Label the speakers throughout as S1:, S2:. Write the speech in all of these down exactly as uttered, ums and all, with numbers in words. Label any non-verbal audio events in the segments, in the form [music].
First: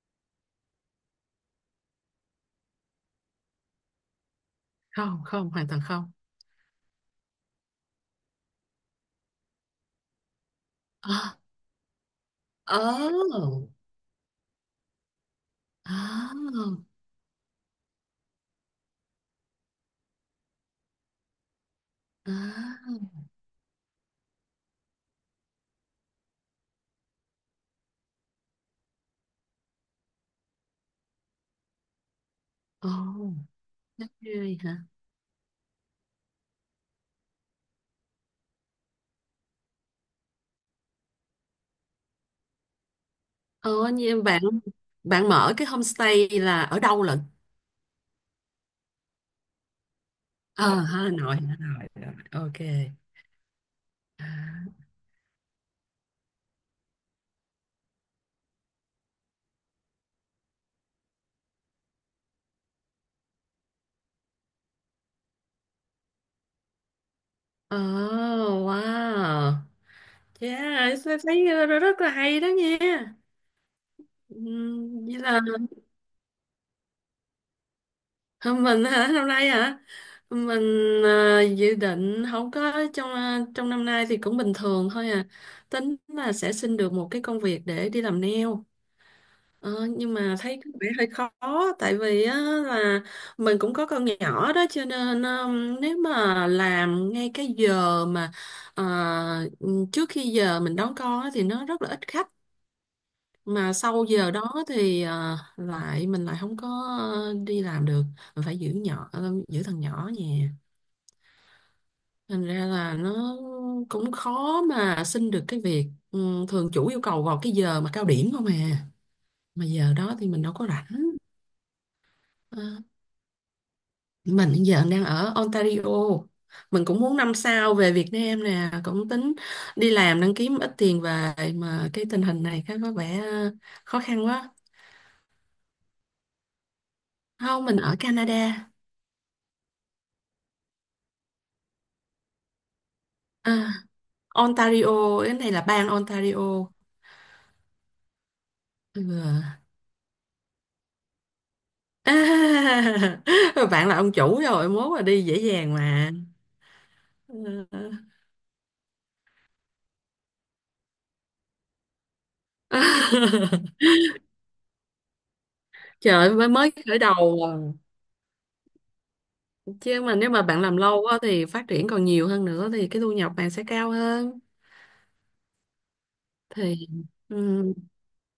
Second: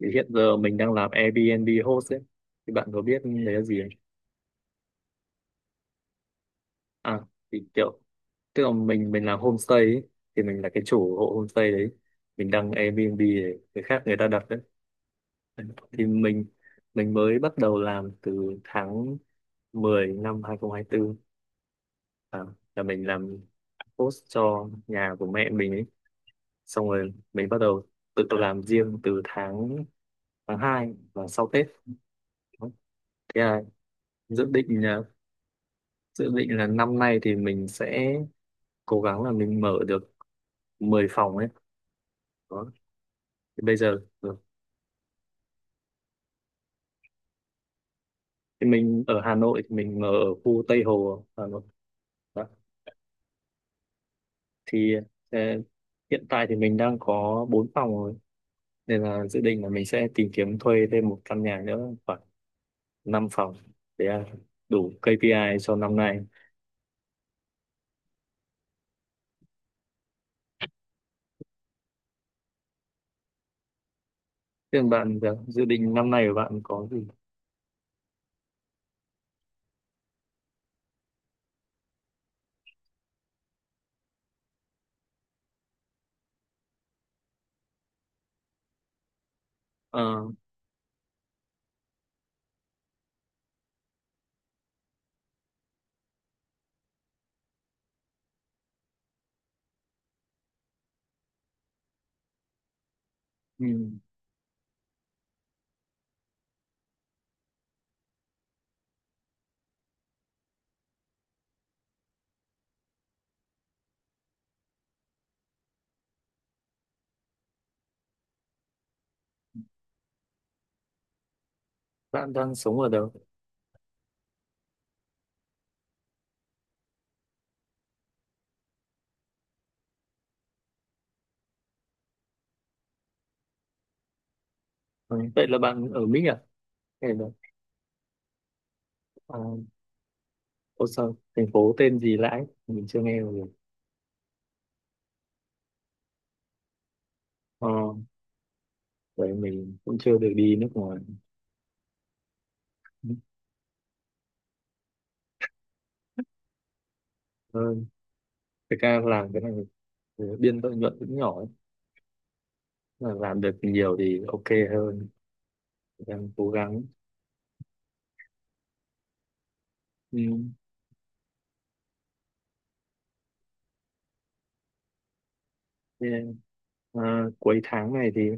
S1: Thì hiện giờ mình đang làm Airbnb host ấy, thì bạn có biết đấy là gì không?
S2: Không, không, hoàn toàn không.
S1: À, thì kiểu, tức là mình mình làm homestay ấy, thì mình là cái chủ hộ
S2: À,
S1: homestay đấy, mình đăng Airbnb để
S2: oh,
S1: người khác, người ta đặt đấy. Thì
S2: à,
S1: mình mình mới bắt đầu làm từ tháng mười năm hai không hai tư.
S2: à,
S1: À, là mình làm host cho nhà của mẹ mình ấy. Xong rồi mình bắt đầu tự làm riêng từ tháng tháng hai và sau Tết.
S2: ồ
S1: Thế là
S2: đất
S1: dự
S2: ơi
S1: định
S2: hả.
S1: là dự định là năm nay thì mình sẽ cố gắng là mình mở được mười phòng ấy. Đó thì bây
S2: Ồ,
S1: giờ,
S2: như em
S1: ừ.
S2: bạn. Bạn mở cái homestay là ở đâu lận?
S1: Thì mình ở Hà Nội, thì mình mở ở khu
S2: À,
S1: Tây
S2: Hà
S1: Hồ
S2: Nội,
S1: Hà
S2: Hà
S1: Nội
S2: Nội, Hà Nội.
S1: đó.
S2: Ok.
S1: Thì ờ, hiện tại thì mình đang có bốn phòng rồi, nên là dự định là mình sẽ tìm kiếm thuê thêm một căn nhà nữa khoảng năm phòng để ờ, đủ ca pê i cho năm nay.
S2: Oh wow, yeah, thấy thấy rất là hay đó nha.
S1: Thế còn
S2: Ừm,
S1: bạn
S2: vậy
S1: thì
S2: là
S1: sao? Dự định năm nay của bạn có gì?
S2: Hôm mình hả, năm nay hả? Mình, à, dự định không có trong à, trong năm nay thì cũng bình thường thôi à. Tính là sẽ xin được một cái công việc để đi làm nail. ờ, nhưng
S1: Ờ,
S2: mà thấy có vẻ hơi khó, tại vì á, là mình cũng có con nhỏ đó, cho nên um, nếu mà làm ngay cái giờ mà, à, trước khi giờ mình đón con á, thì nó rất là ít khách. Mà
S1: ừ.
S2: sau giờ đó thì, à, lại mình lại không có ờ, đi làm được. Mình phải giữ nhỏ, ờ, giữ thằng nhỏ nhà. Thành ra là nó cũng khó mà xin được cái việc. Ừ, thường chủ yêu cầu vào cái giờ mà cao điểm không à, mà giờ đó thì mình đâu có rảnh.
S1: Bạn đang
S2: Ờ,
S1: sống ở đâu?
S2: mình hiện giờ đang ở Ontario. Mình cũng muốn năm sau về Việt Nam nè, cũng tính đi làm đang kiếm ít tiền về, mà cái tình hình này cái có vẻ ờ, khó khăn quá.
S1: Ừ, vậy là bạn ở Mỹ à, hay là
S2: Không, mình ở Canada.
S1: ờ, Ô, sao thành phố tên gì Lãi mình chưa nghe rồi,
S2: À, Ontario, cái này là bang Ontario.
S1: ờ,
S2: Ừ.
S1: vậy mình cũng chưa được đi nước ngoài
S2: À, [laughs] bạn là ông chủ rồi, mốt là đi dễ dàng mà. Ừ.
S1: hơn. Thực ra làm cái này thì biên lợi nhuận cũng nhỏ ấy. Là làm được
S2: [laughs]
S1: nhiều thì ok hơn,
S2: Trời
S1: đang
S2: ơi, mới
S1: cố
S2: mới
S1: gắng,
S2: khởi đầu. À, chứ mà nếu
S1: ừ.
S2: mà bạn làm lâu quá thì phát triển còn nhiều hơn nữa, thì cái thu nhập bạn sẽ cao hơn.
S1: Thế,
S2: Thì
S1: à, cuối
S2: ừ.
S1: tháng này thì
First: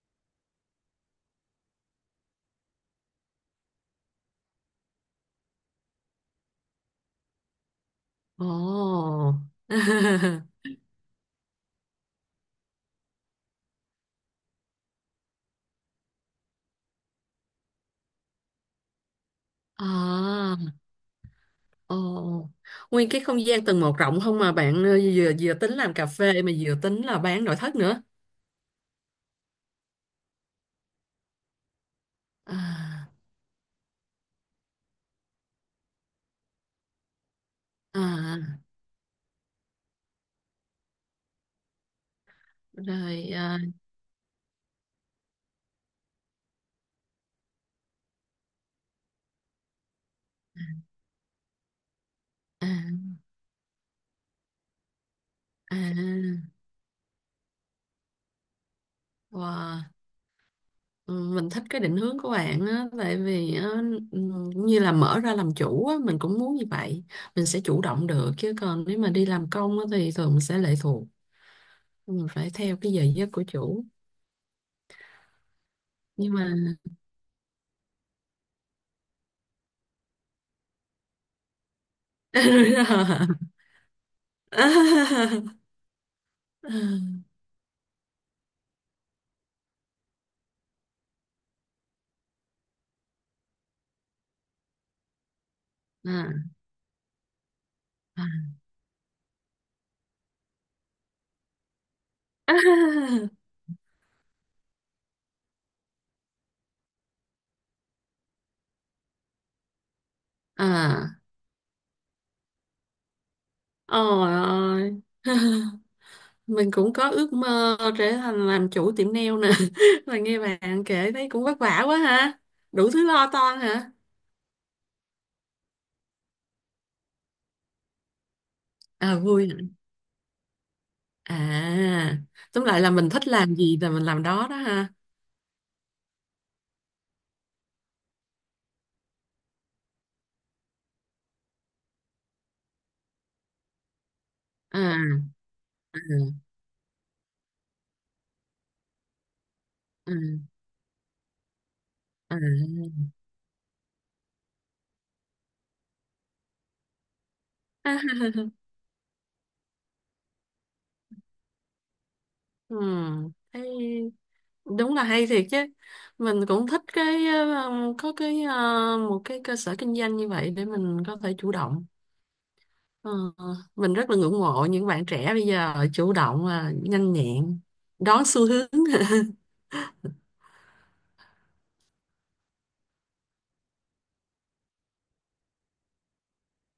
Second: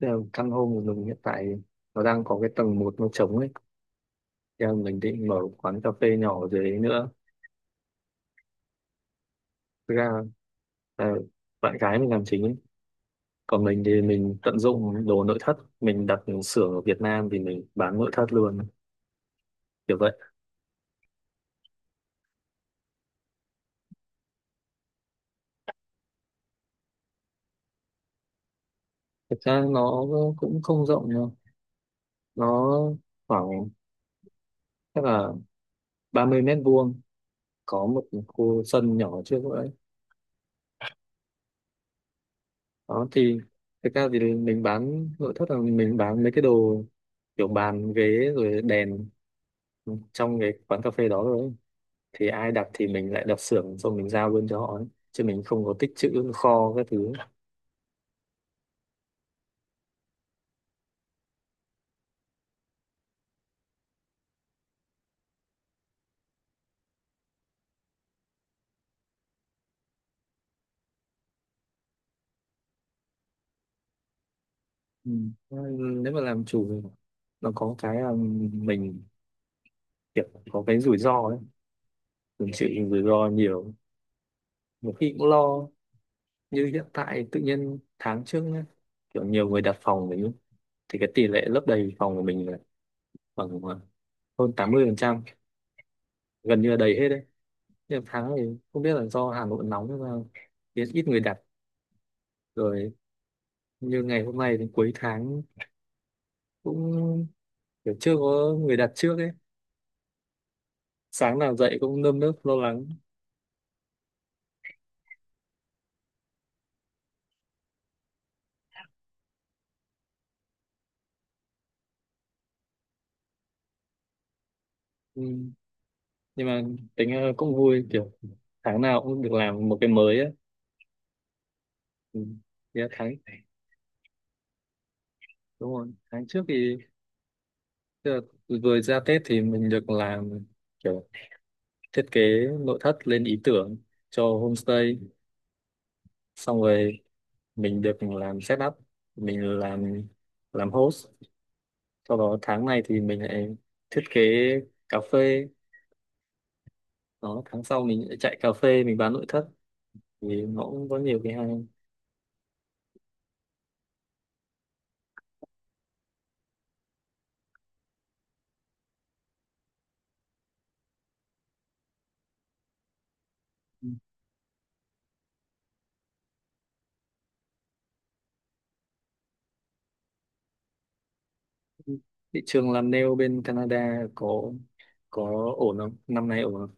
S1: tức là căn hộ của mình hiện tại nó đang có cái tầng một nó trống ấy. Thế là mình định mở quán cà phê nhỏ ở dưới đấy nữa.
S2: Ồ.
S1: Thực ra
S2: [laughs]
S1: là bạn gái mình làm chính ấy, còn mình thì mình tận dụng đồ nội thất, mình đặt xưởng ở Việt Nam thì mình bán nội thất luôn, kiểu vậy.
S2: À. Ồ, nguyên cái không gian tầng một rộng không mà bạn, ờ, vừa vừa tính làm cà phê mà vừa tính là bán nội thất nữa?
S1: Thực ra nó cũng không rộng đâu, nó
S2: À.
S1: khoảng chắc là ba mươi mét vuông, có một
S2: À.
S1: khu sân nhỏ trước đấy. Đó
S2: Rồi
S1: thì
S2: à.
S1: thực ra thì mình bán nội thất là mình bán mấy cái đồ kiểu bàn ghế rồi đèn trong cái quán cà phê đó rồi ấy. Thì ai
S2: À.
S1: đặt thì mình lại đặt xưởng, xong mình giao luôn cho họ ấy. Chứ mình không có tích trữ
S2: À.
S1: kho các thứ.
S2: Wow. Ừ, mình thích cái định hướng của bạn á, tại vì á, ừ, như là mở ra làm chủ á mình cũng muốn như vậy. Mình sẽ chủ động được, chứ còn nếu mà đi làm công á thì thường mình sẽ lệ thuộc, mình phải theo cái giờ giấc của chủ.
S1: Ừ. Nếu mà
S2: Nhưng
S1: làm
S2: mà
S1: chủ nó có cái là, mình kiểu có cái rủi ro ấy,
S2: [laughs]
S1: mình chịu rủi ro
S2: đúng
S1: nhiều, một khi cũng lo. Như hiện tại tự nhiên tháng trước nhá, kiểu nhiều người đặt phòng mình ấy, thì cái tỷ lệ lấp đầy phòng của mình là khoảng, ờ, hơn tám mươi phần trăm,
S2: rồi.
S1: gần như là đầy hết đấy. Nhưng
S2: À, [laughs] à, à.
S1: tháng này không biết là do Hà Nội nóng hay sao, biết ít người đặt rồi. Như ngày hôm nay đến cuối tháng cũng kiểu chưa có người đặt trước ấy.
S2: À,
S1: Sáng nào dậy cũng nơm nớp lo lắng.
S2: ôi ơi. [laughs] Mình cũng có ước mơ trở thành làm chủ tiệm nail nè. [laughs] Mà nghe bạn kể thấy cũng vất vả quá ha, đủ thứ lo toan hả?
S1: Ừ. Nhưng mà tính ra cũng vui, kiểu tháng nào
S2: À,
S1: cũng được
S2: vui hả?
S1: làm một cái mới á.
S2: À,
S1: Ừ.
S2: tóm
S1: Thì
S2: lại là mình
S1: tháng
S2: thích làm gì là mình làm đó đó ha.
S1: đúng rồi, tháng trước thì tức là vừa ra Tết thì mình được làm kiểu thiết kế nội thất, lên ý tưởng cho
S2: À.
S1: homestay.
S2: À.
S1: Xong rồi mình được làm setup, mình làm
S2: À.
S1: làm host. Sau
S2: À.
S1: đó tháng này thì mình lại thiết kế cà phê. Đó, tháng sau mình lại chạy cà
S2: [laughs]
S1: phê, mình bán nội thất, thì nó cũng có nhiều cái hay.
S2: Ừ, thấy đúng là hay thiệt chứ. Mình cũng thích cái, ờ, có cái, ờ, một cái cơ sở kinh doanh như vậy để mình có thể chủ động. Ờ,
S1: Ừ.
S2: mình rất là ngưỡng mộ những bạn trẻ bây giờ chủ động và nhanh nhẹn đón xu hướng. [laughs]
S1: Thị trường làm nail bên Canada có có ổn không, năm nay ổn không?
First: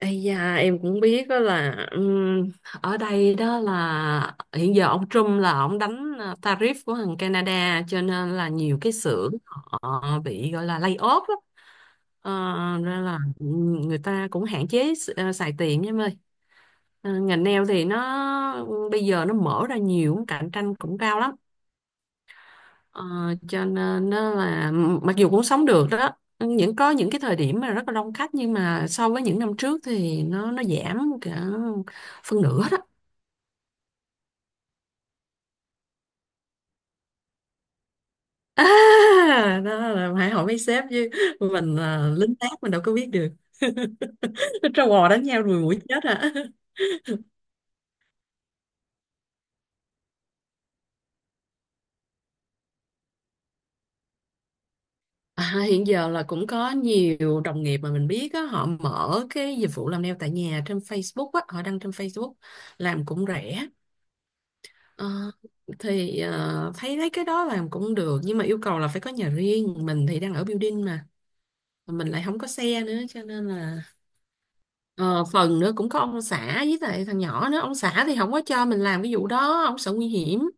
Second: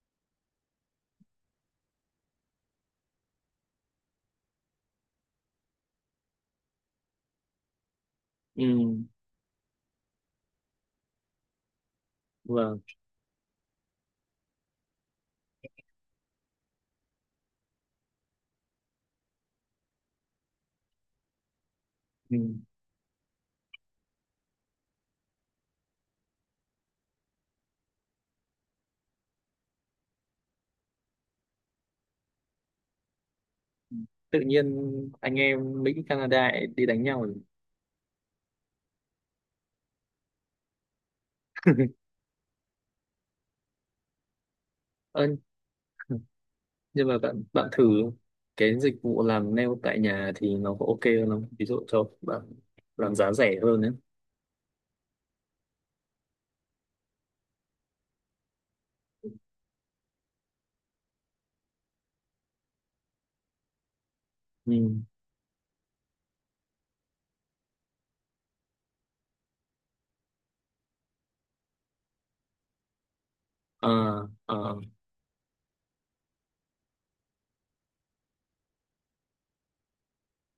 S2: Ây da, em cũng biết đó là ừm, ở đây đó là hiện giờ ông Trump là ông đánh, à, tariff của thằng Canada, cho nên là
S1: Ừ,
S2: nhiều cái xưởng họ bị gọi là lay off đó. Ờ,
S1: vâng,
S2: nên là ừm, người ta cũng hạn chế s- ờ, xài tiền nha em ơi. Ờ, ngành nail thì nó bây giờ nó mở ra nhiều, cạnh tranh cũng cao lắm.
S1: ừ.
S2: Ờ, cho nên nó là mặc dù cũng sống được đó, những có những cái thời điểm mà rất là đông khách, nhưng mà so với những năm trước thì nó nó giảm cả phân nửa đó.
S1: Tự nhiên anh em Mỹ Canada lại đi đánh nhau rồi.
S2: [laughs] À, đó là phải hỏi mấy sếp chứ, mình là
S1: [laughs]
S2: lính tác mình đâu có biết được. [laughs] Trâu bò đánh
S1: Ơ,
S2: nhau rồi mũi chết à. [laughs]
S1: nhưng mà bạn bạn thử cái dịch vụ làm nail tại nhà thì nó có ok hơn không? Ví dụ cho bạn làm giá rẻ hơn đấy.
S2: À, hiện giờ là cũng có nhiều đồng nghiệp mà mình biết á, họ mở cái dịch vụ làm nail tại nhà trên Facebook á, họ đăng trên Facebook làm cũng rẻ.
S1: Ừ.
S2: Ờ, thì ờ, thấy thấy cái đó làm cũng được, nhưng mà yêu cầu là phải có nhà riêng, mình thì đang ở building mà mình lại không có xe nữa, cho nên là,
S1: À, à,
S2: ờ, phần nữa cũng có ông xã với lại thằng nhỏ nữa, ông xã thì không có cho mình làm cái vụ đó, ông sợ nguy hiểm.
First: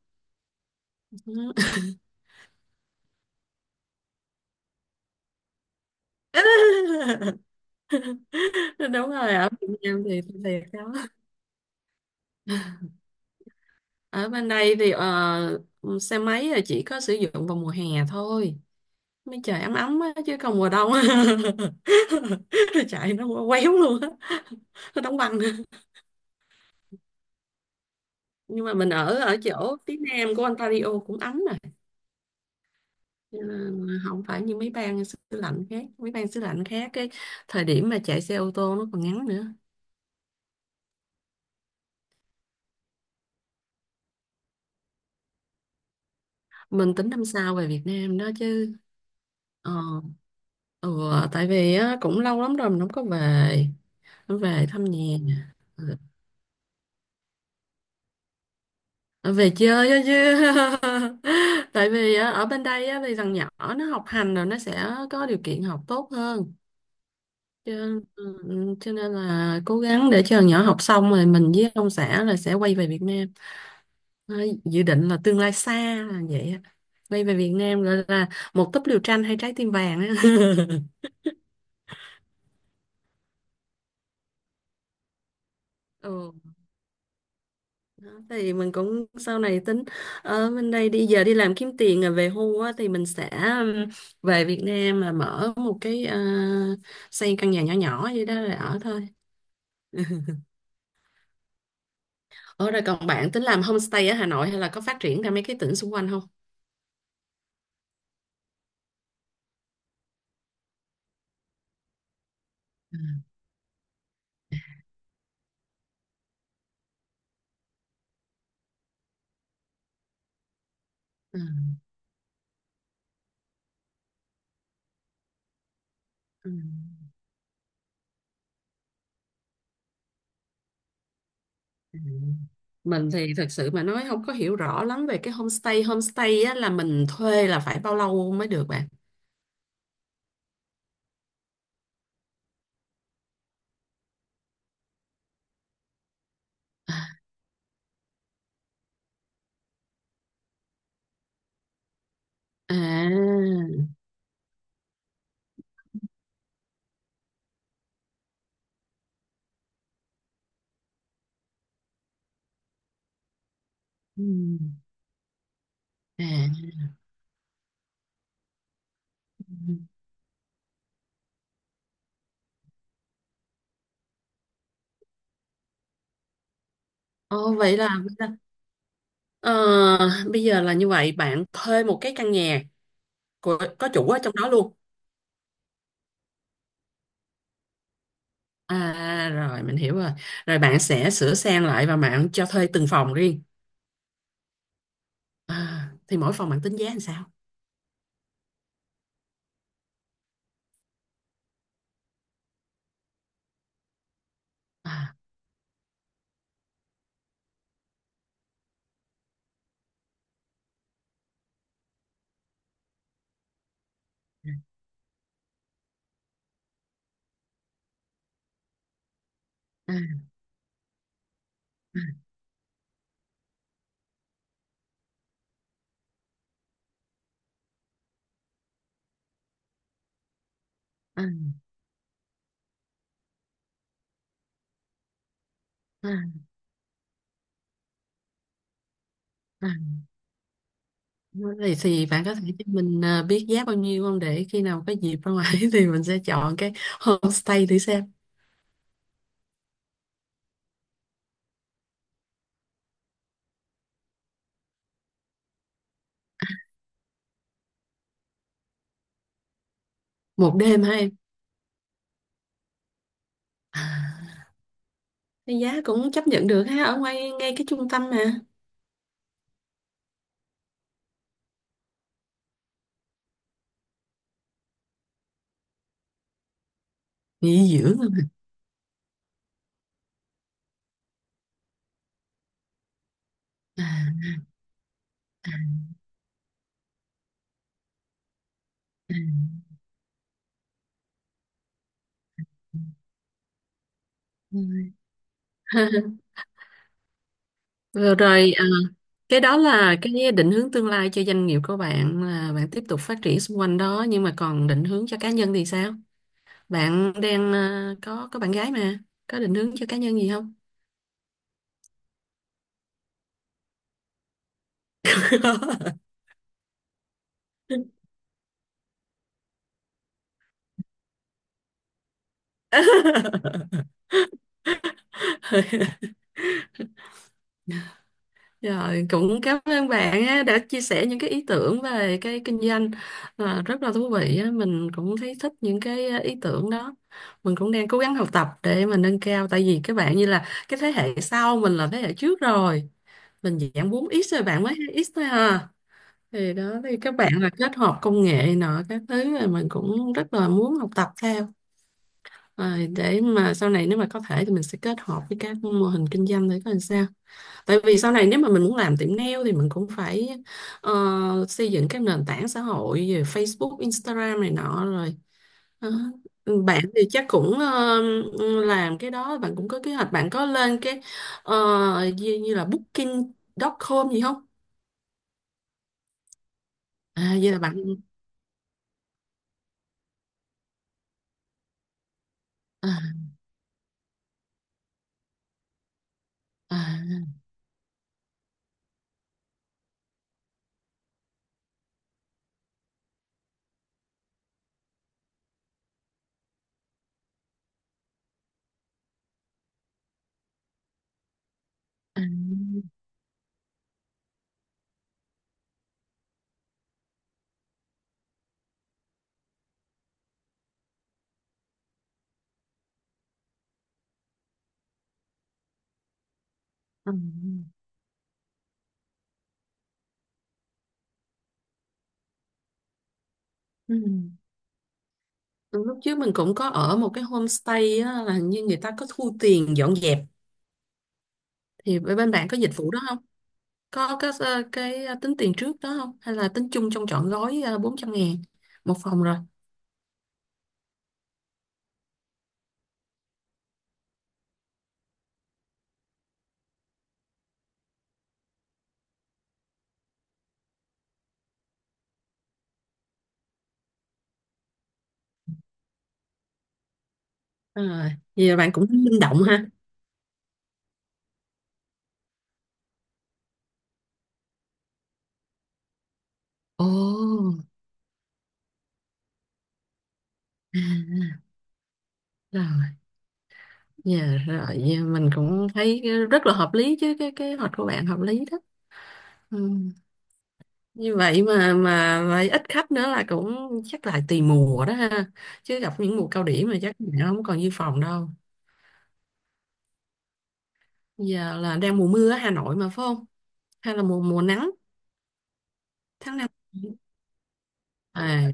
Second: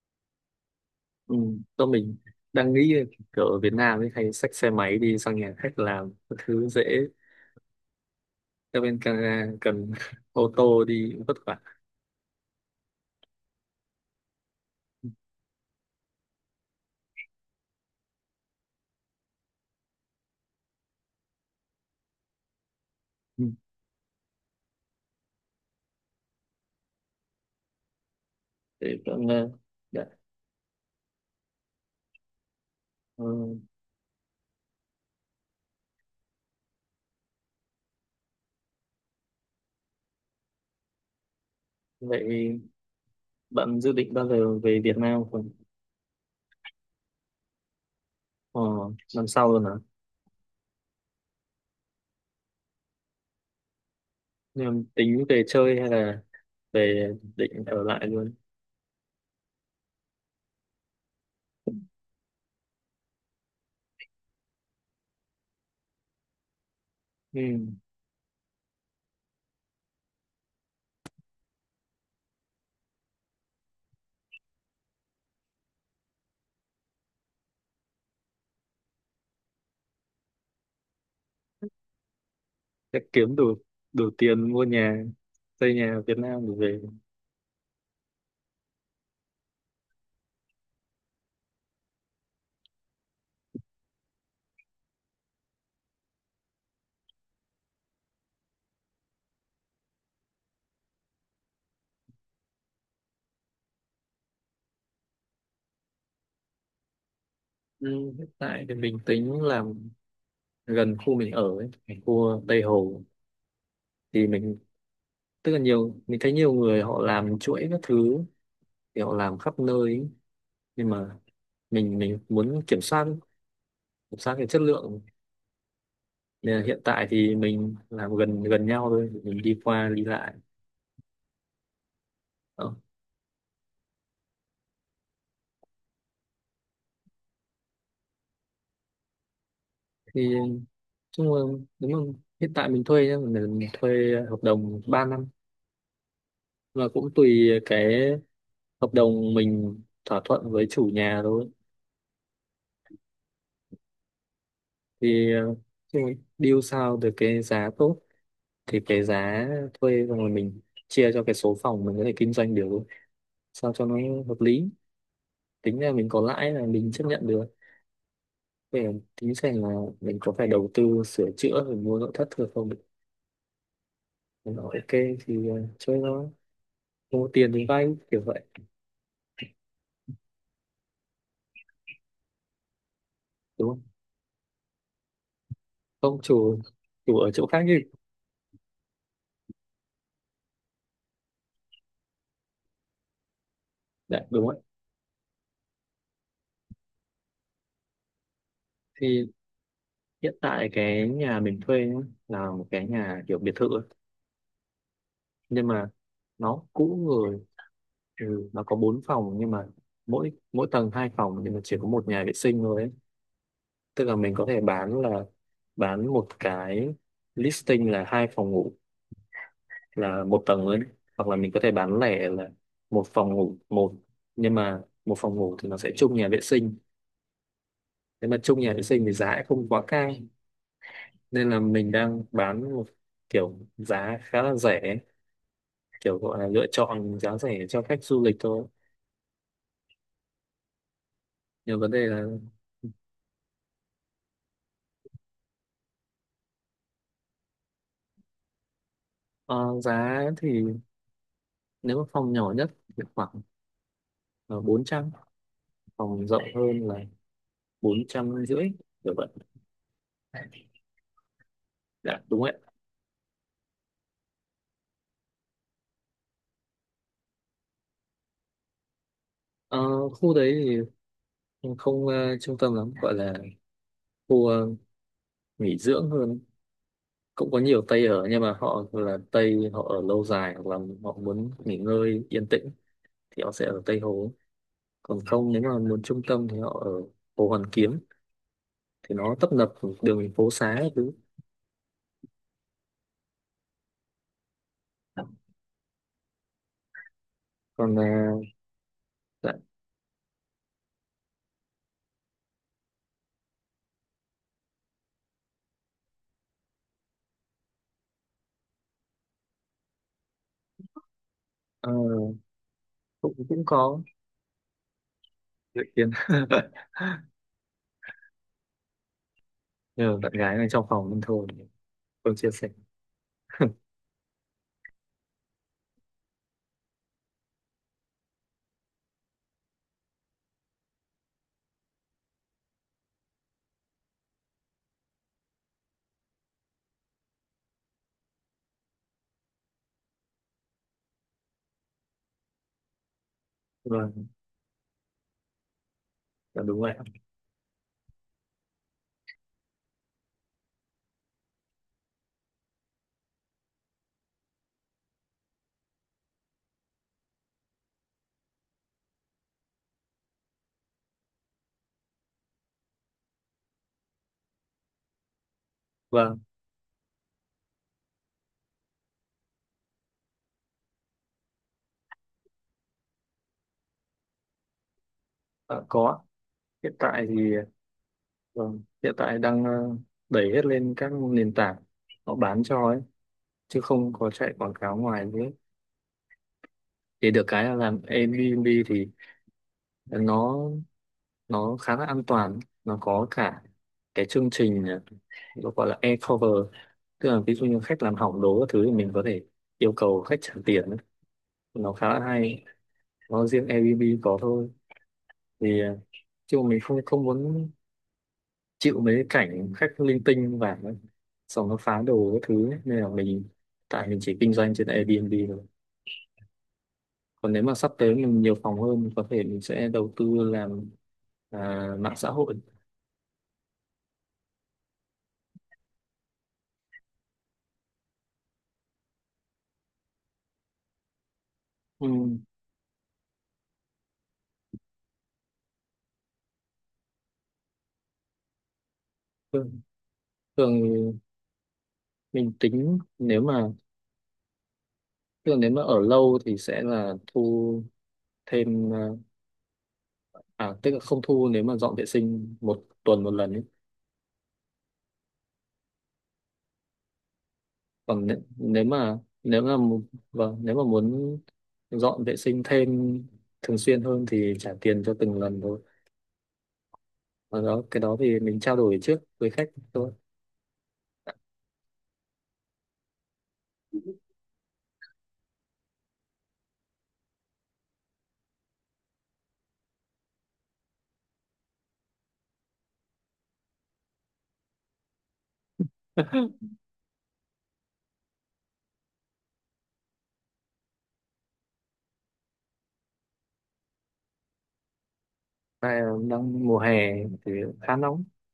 S1: ừ. Tôi mình đang nghĩ kiểu ở Việt Nam ấy hay xách xe máy đi sang nhà khách làm thứ dễ,
S2: [laughs]
S1: ở bên
S2: Đúng rồi, ở
S1: Canada
S2: Việt
S1: cần
S2: Nam thì
S1: [laughs] ô
S2: thiệt đó.
S1: tô đi vất vả.
S2: [laughs] Ở bên đây thì, ờ, xe máy là chỉ có sử dụng vào mùa hè thôi, mấy trời ấm ấm á, chứ còn mùa đông [laughs] chạy nó
S1: Ừ.
S2: quéo luôn á, nó đóng băng. Nhưng mà mình
S1: Thế
S2: ở
S1: bạn,
S2: ở
S1: ờ,
S2: chỗ phía
S1: đã,
S2: nam của Ontario cũng ấm mà.
S1: ờ,
S2: Cho nên không phải như mấy bang xứ lạnh khác, mấy bang xứ lạnh khác cái thời điểm mà chạy xe ô tô nó còn ngắn nữa.
S1: vậy bạn dự định bao giờ về Việt Nam khoảng
S2: Mình tính năm sau về Việt Nam đó
S1: ờ,
S2: chứ.
S1: năm sau luôn hả?
S2: Ờ. Ừ, tại vì á, cũng lâu lắm rồi mình không có về, không về
S1: Nhưng
S2: thăm nhà.
S1: tính về chơi hay là về định ở lại luôn?
S2: Ừ, về chơi á chứ. [laughs] Tại vì á, ở bên đây á, thì thằng nhỏ nó học hành rồi nó sẽ có điều kiện học tốt hơn.
S1: Ừ.
S2: Cho, ừ, cho nên là cố gắng để cho thằng nhỏ học xong rồi mình với ông xã là sẽ quay về Việt Nam. Đấy, dự định là tương lai xa là vậy á, quay về Việt Nam gọi là một túp lều tranh hay trái tim vàng á. [laughs]
S1: Chắc kiếm đủ đủ tiền mua nhà, xây nhà ở Việt
S2: Ừ.
S1: Nam để về.
S2: Đó, thì mình cũng sau này tính ở bên đây đi giờ đi làm kiếm tiền rồi về hưu á, thì mình sẽ um, về Việt Nam là mở một cái, ờ, xây căn nhà nhỏ nhỏ vậy đó rồi ở thôi. Ở rồi, còn bạn tính làm homestay ở Hà Nội hay là có phát triển ra mấy cái tỉnh xung quanh không?
S1: Ừ. Hiện tại thì mình tính làm gần khu mình ở ấy, cái khu Tây
S2: Ừ,
S1: Hồ, thì mình tức là nhiều mình thấy nhiều người họ làm chuỗi các thứ, thì họ làm khắp nơi ấy. Nhưng mà
S2: ừ,
S1: mình mình muốn kiểm soát, kiểm soát cái chất lượng.
S2: ừ,
S1: Nên là hiện tại thì mình làm gần gần nhau thôi, mình đi qua đi lại.
S2: ừ.
S1: Đó.
S2: Mình thì thật sự mà nói không có hiểu rõ lắm về cái homestay. Homestay á, là mình thuê là phải bao lâu mới được bạn?
S1: Thì chung là đúng không? Hiện tại mình thuê nhá, mình thuê hợp đồng ba năm và cũng tùy cái hợp đồng mình thỏa thuận với chủ nhà thôi.
S2: À.
S1: Thì ờ, chung là deal sao được cái giá tốt, thì cái giá thuê xong rồi mình chia cho cái số phòng mình có thể kinh doanh được sao cho nó
S2: Ừ.
S1: hợp lý. Tính là mình có
S2: À.
S1: lãi là mình chấp nhận được. Để tính xem là
S2: Ừ.
S1: mình có phải đầu tư sửa chữa rồi mua nội thất thừa không. Mình bảo ok thì ờ, chơi thôi, mua tiền
S2: Ồ,
S1: thì
S2: vậy
S1: vay
S2: là,
S1: kiểu vậy.
S2: ờ, bây giờ là như vậy bạn thuê một cái căn nhà của,
S1: Đúng không,
S2: có chủ ở trong đó luôn?
S1: không chủ chủ ở chỗ khác đi.
S2: À, rồi mình hiểu rồi, rồi bạn sẽ sửa sang lại và bạn cho thuê từng phòng riêng.
S1: Dạ, đúng rồi.
S2: À, thì mỗi phòng bạn tính giá làm sao?
S1: Thì hiện tại cái nhà mình thuê nhá, là một cái nhà kiểu biệt thự ấy.
S2: À.
S1: Nhưng mà nó cũ rồi. Ừ, nó có bốn phòng nhưng mà mỗi mỗi tầng hai phòng, nhưng mà chỉ có một nhà vệ sinh thôi ấy. Tức là mình có thể bán là bán một cái listing là hai phòng ngủ,
S2: À.
S1: là một tầng thôi đấy. Hoặc là mình có thể bán lẻ là một phòng ngủ một, nhưng mà một phòng ngủ thì nó sẽ chung nhà vệ sinh. Nếu mà chung nhà vệ sinh thì giá cũng không quá cao,
S2: À.
S1: nên là mình đang bán một kiểu giá khá là rẻ,
S2: À.
S1: kiểu gọi là lựa chọn giá rẻ cho khách du lịch thôi.
S2: À. Thì,
S1: Nhưng vấn đề
S2: thì bạn
S1: là
S2: có thể cho mình, à, biết giá bao nhiêu không, để khi nào có dịp ra ngoài [laughs] thì mình sẽ chọn cái homestay thử xem.
S1: ờ, giá thì nếu mà phòng nhỏ nhất thì khoảng uh, bốn trăm, phòng rộng hơn là bốn trăm rưỡi, kiểu vậy.
S2: Một đêm hả em?
S1: Dạ đúng ạ.
S2: À, cái giá cũng chấp nhận được ha, ở ngoài ngay cái trung tâm mà.
S1: Ờ, khu đấy thì không ờ, trung tâm lắm, gọi là khu ờ, nghỉ dưỡng hơn, cũng có
S2: Nghỉ
S1: nhiều
S2: dưỡng
S1: Tây
S2: mà.
S1: ở nhưng mà họ là Tây họ ở lâu dài hoặc là họ muốn nghỉ ngơi yên tĩnh thì họ sẽ ở
S2: À.
S1: Tây Hồ. Còn
S2: À.
S1: không nếu mà muốn trung tâm thì họ ở Hồ Hoàn Kiếm, thì nó tấp
S2: À.
S1: nập đường phố xá các thứ.
S2: Ừ. [laughs]
S1: Còn
S2: Vừa
S1: à,
S2: rồi, à, cái
S1: dạ,
S2: đó là cái định hướng tương lai cho doanh nghiệp của bạn là bạn tiếp tục phát triển xung quanh đó, nhưng mà còn định hướng cho cá nhân thì sao? Bạn đang, à, có có bạn gái mà, có định hướng cho cá nhân gì không?
S1: ờ, cũng cũng có dự kiến. [laughs] Nhờ bạn gái này trong phòng nên thôi không chia sẻ.
S2: [laughs] [laughs] Rồi, cũng cảm ơn bạn á, đã chia sẻ những cái ý tưởng về cái kinh doanh, à, rất là thú vị á. Mình cũng thấy thích những cái, à, ý tưởng đó. Mình cũng đang cố gắng học tập để mà nâng cao, tại vì các bạn như là cái thế hệ sau, mình là thế hệ trước rồi. Mình dạng bốn
S1: Vâng,
S2: x rồi, bạn mới hai x thôi à. Thì
S1: là
S2: đó,
S1: đúng vậy.
S2: thì các bạn là kết hợp công nghệ nọ các thứ, là mình cũng rất là muốn học tập theo. Rồi, để mà sau này nếu mà có thể thì mình sẽ kết hợp với các mô hình kinh doanh để coi làm sao. Tại vì sau này nếu mà mình muốn làm tiệm nail thì mình cũng phải, ờ, xây dựng các nền tảng xã hội về Facebook, Instagram này nọ rồi. Đó.
S1: Vâng.
S2: Bạn thì chắc cũng, ờ, làm cái đó, bạn cũng có kế hoạch, bạn có lên cái, ờ, như, như là booking chấm com gì không?
S1: À, có. Hiện
S2: À,
S1: tại thì
S2: vậy là bạn,
S1: vâng, hiện tại đang ờ, đẩy hết lên các nền tảng họ bán cho
S2: à,
S1: ấy, chứ không có chạy quảng cáo ngoài nữa.
S2: à,
S1: Thì được cái là làm Airbnb thì nó nó khá là an toàn, nó có cả cái chương trình, ờ, nó gọi là air cover. Tức là ví dụ như khách làm hỏng đồ các thứ thì mình có thể yêu cầu khách trả tiền ấy. Nó khá
S2: à,
S1: là hay, nó riêng Airbnb có thôi. Thì ờ, chứ mà mình không không muốn chịu mấy cái cảnh khách linh tinh và xong nó phá đồ các thứ ấy. Nên là mình, tại mình chỉ kinh doanh trên Airbnb thôi.
S2: à,
S1: Còn nếu mà sắp tới mình nhiều phòng hơn mình có thể mình sẽ đầu tư làm, à, mạng xã hội.
S2: ừ. Lúc trước mình cũng có ở một cái homestay á, là hình như người ta có thu tiền dọn dẹp, thì
S1: Ừ.
S2: bên bạn có dịch vụ đó, có các, ờ, cái, ờ, tính tiền trước đó không hay là tính chung trong trọn gói, ờ, bốn trăm ngàn một phòng rồi?
S1: thường, thường mình tính nếu mà thường nếu mà ở lâu thì sẽ là thu thêm, à, à, tức là không thu nếu mà dọn vệ sinh một tuần một lần ấy.
S2: Rồi,
S1: Còn nếu,
S2: vậy là bạn
S1: nếu
S2: cũng tính
S1: mà
S2: linh động
S1: nếu
S2: ha.
S1: mà mu- vâng nếu mà muốn dọn vệ sinh thêm thường xuyên hơn thì trả tiền cho từng lần thôi.
S2: Ồ.
S1: Và đó, cái đó thì mình trao đổi trước với khách thôi.
S2: À, rồi, dạ, rồi, dạ, mình cũng thấy rất là hợp lý chứ, cái kế hoạch của bạn hợp lý đó. Ừ. Như vậy mà mà vậy ít khách nữa là cũng, chắc là tùy mùa đó ha, chứ gặp những mùa cao điểm mà chắc bạn không còn như phòng đâu. Giờ là đang mùa mùa ở Hà Nội mà phải không, hay là mùa mùa nắng,
S1: Tại
S2: tháng năm?
S1: đang mùa hè thì khá nóng,
S2: À,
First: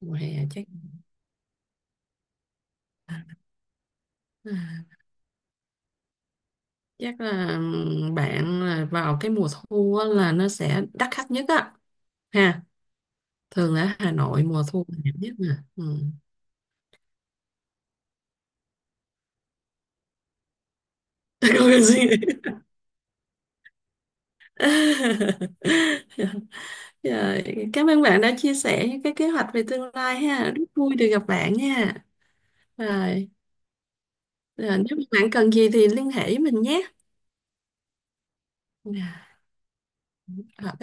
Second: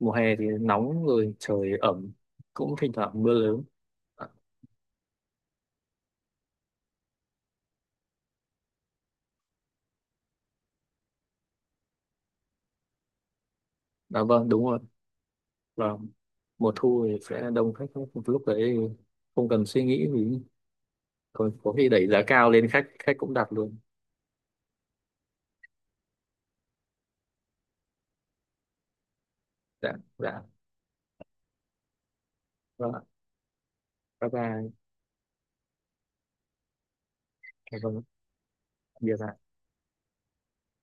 S1: mùa
S2: mùa
S1: hè thì
S2: hè chắc.
S1: nóng rồi trời ẩm, cũng thỉnh thoảng mưa lớn. À,
S2: À, chắc là bạn là vào cái mùa thu á, là nó sẽ đắt khách nhất á ha. Thường ở Hà
S1: dạ
S2: Nội
S1: vâng
S2: mùa
S1: đúng rồi.
S2: thu là đẹp nhất mà. Ừ.
S1: Và mùa thu thì sẽ đông khách hơn. Lúc đấy không cần suy nghĩ gì, có,
S2: [laughs] Không
S1: có
S2: cần
S1: khi đẩy
S2: suy
S1: giá
S2: [laughs]
S1: cao lên, khách khách cũng đặt luôn.
S2: rồi, cảm ơn bạn đã chia sẻ những cái kế hoạch về tương
S1: Dạ
S2: lai
S1: dạ,
S2: ha, rất vui được gặp bạn nha.
S1: vâng.
S2: Rồi.
S1: Bye bye.
S2: Rồi, nếu bạn cần gì thì liên hệ với mình nhé.
S1: Dạ vâng. Biệt ạ.
S2: Rồi.